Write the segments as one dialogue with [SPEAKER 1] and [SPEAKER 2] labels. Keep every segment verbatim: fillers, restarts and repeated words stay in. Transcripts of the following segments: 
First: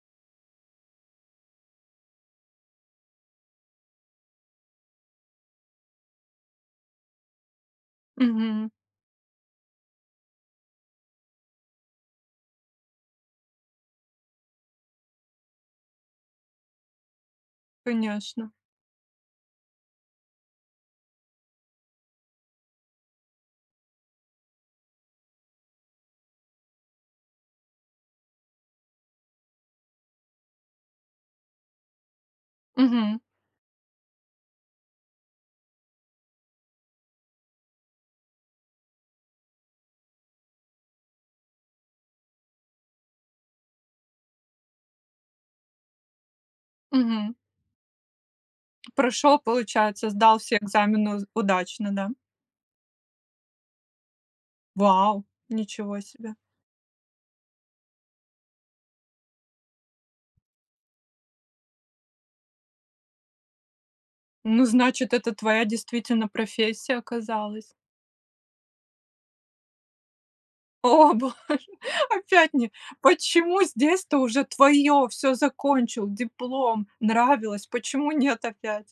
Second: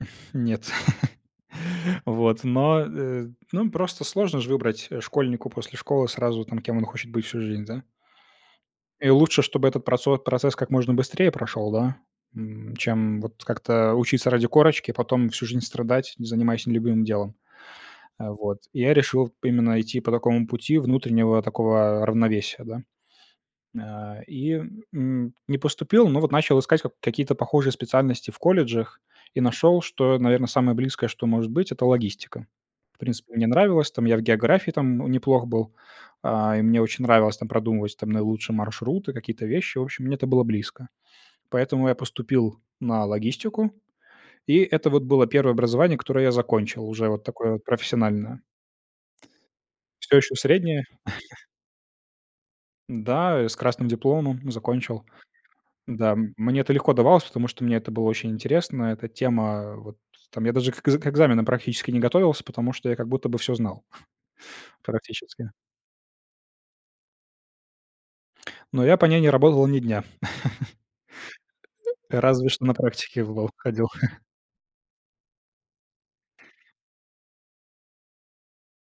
[SPEAKER 1] Нет. Вот, но, э, ну, просто сложно ж выбрать, э, школьнику после школы сразу там, кем он хочет быть всю жизнь, да?
[SPEAKER 2] Мгм.
[SPEAKER 1] И лучше, чтобы этот процо процесс как можно быстрее прошёл, да, м, чем вот как-то учиться ради корочки, потом всю жизнь страдать, занимаясь нелюбимым делом, э,
[SPEAKER 2] Конечно.
[SPEAKER 1] вот, и я решил именно идти по такому пути внутреннего такого равновесия, да. А, и, м, не поступил, но вот начал искать как какие-то похожие специальности в колледжах и нашёл, что, наверно, самое близкое, что может быть, это логистика. В
[SPEAKER 2] Мгм.
[SPEAKER 1] принципе, мне нравилось там, я в географии там неплох был, а, и мне очень нравилось там продумывать там наилучшие маршруты, какие-то вещи. В общем, мне это было близко. Поэтому я поступил на логистику, и это вот было первое образование, которое я закончил, уже вот
[SPEAKER 2] Мгм.
[SPEAKER 1] такое вот профессиональное.
[SPEAKER 2] Прошёл, получается,
[SPEAKER 1] Всё ещё
[SPEAKER 2] сдал все
[SPEAKER 1] среднее
[SPEAKER 2] экзамены уз удачно, да.
[SPEAKER 1] Да, я с красным дипломом закончил.
[SPEAKER 2] Вау, ничего
[SPEAKER 1] Да, м,
[SPEAKER 2] себе.
[SPEAKER 1] мне это легко давалось, потому что мне это было очень интересно. Эта тема вот, там я даже к к экзаменам практически не готовился, потому что я как будто бы всё знал.
[SPEAKER 2] Ну значит, это
[SPEAKER 1] Практически.
[SPEAKER 2] твоя действительно профессия оказалась.
[SPEAKER 1] Но я по ней не работал ни дня.
[SPEAKER 2] О, боже,
[SPEAKER 1] Разве
[SPEAKER 2] опять
[SPEAKER 1] что
[SPEAKER 2] не
[SPEAKER 1] на практике в лоу
[SPEAKER 2] почему?
[SPEAKER 1] ходил.
[SPEAKER 2] Здесь-то уже твоё, всё, закончил, диплом, нравилось, почему нет опять?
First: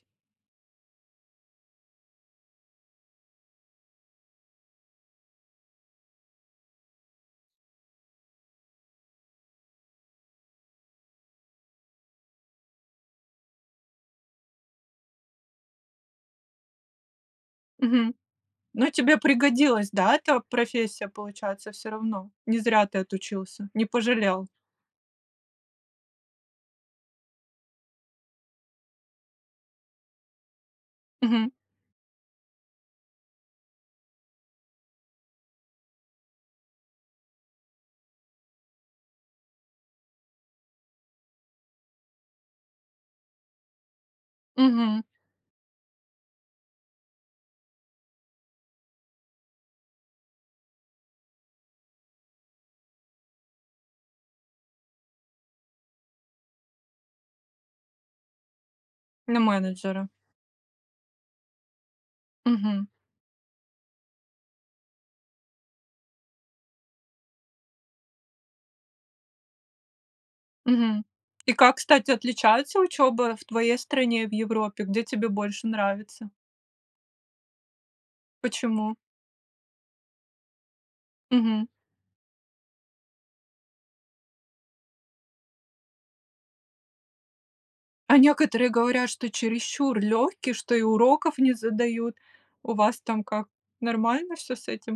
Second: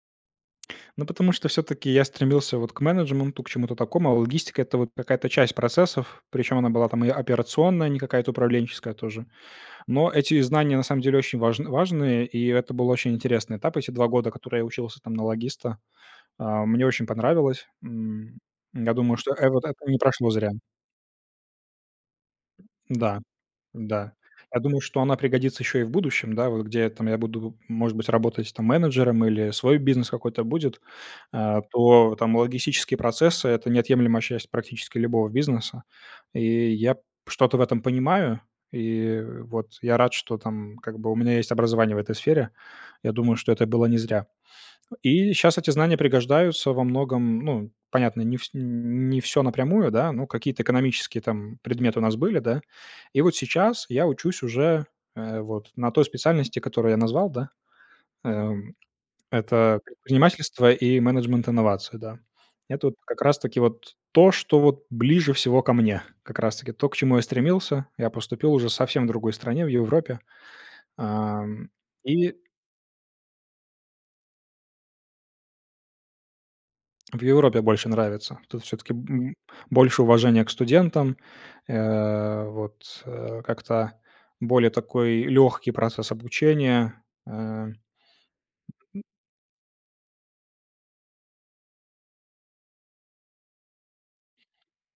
[SPEAKER 1] Ну, потому что всё-таки я стремился вот к менеджменту, к чему-то такому, а логистика- это вот какая-то часть процессов, причём она была там и операционная, не какая-то управленческая тоже, но эти знания на самом деле очень важн важные, и это был очень интересный этап. Эти два года, которые я учился там на логиста, а, мне очень понравилось.
[SPEAKER 2] Мгм.
[SPEAKER 1] М,
[SPEAKER 2] Ну
[SPEAKER 1] я думаю,
[SPEAKER 2] тебе
[SPEAKER 1] что э вот это
[SPEAKER 2] пригодилась,
[SPEAKER 1] не
[SPEAKER 2] да,
[SPEAKER 1] прошло
[SPEAKER 2] эта
[SPEAKER 1] зря.
[SPEAKER 2] профессия, получается, всё равно. Не зря ты
[SPEAKER 1] Да,
[SPEAKER 2] отучился, не
[SPEAKER 1] да,
[SPEAKER 2] пожалел.
[SPEAKER 1] я думаю, что она пригодится ещё и в будущем, да, вот где я там я буду, может быть, работать там менеджером или свой бизнес какой-то будет,
[SPEAKER 2] Мгм.
[SPEAKER 1] э, то там логистические процессы- это неотъемлемая часть практически любого бизнеса, и я п что-то в этом понимаю. И вот. Я рад, что там как бы у меня есть образование в этой сфере. Я думаю, что это было не зря.
[SPEAKER 2] Мгм.
[SPEAKER 1] И щас эти знания пригождаются во многом, ну, понятно, не вс не не всё напрямую, да, но какие-то экономические там предметы у нас были, да. И вот сейчас я учусь уже, э, вот на той специальности, которую я назвал, да, эм,
[SPEAKER 2] На
[SPEAKER 1] это
[SPEAKER 2] менеджера.
[SPEAKER 1] предпринимательство и менеджмент инновации, да,
[SPEAKER 2] Мгм.
[SPEAKER 1] это вот как раз таки вот то, что вот ближе всего ко мне, как раз таки то, к чему я стремился. Я поступил уже совсем в другой стране, в Европе,
[SPEAKER 2] Мгм. И
[SPEAKER 1] ам,
[SPEAKER 2] как, кстати,
[SPEAKER 1] и
[SPEAKER 2] отличается учёба в твоей стране и в Европе, где тебе больше нравится?
[SPEAKER 1] В Европе больше нравится. Тут всё-таки
[SPEAKER 2] Почему?
[SPEAKER 1] б больше уважения к студентам,
[SPEAKER 2] Мгм.
[SPEAKER 1] э, вот, э, как-то более такой лёгкий процесс обучения, э, м,
[SPEAKER 2] А некоторые
[SPEAKER 1] м
[SPEAKER 2] говорят, что чересчур лёгкий, что и уроков не задают. У вас там как, нормально всё с этим?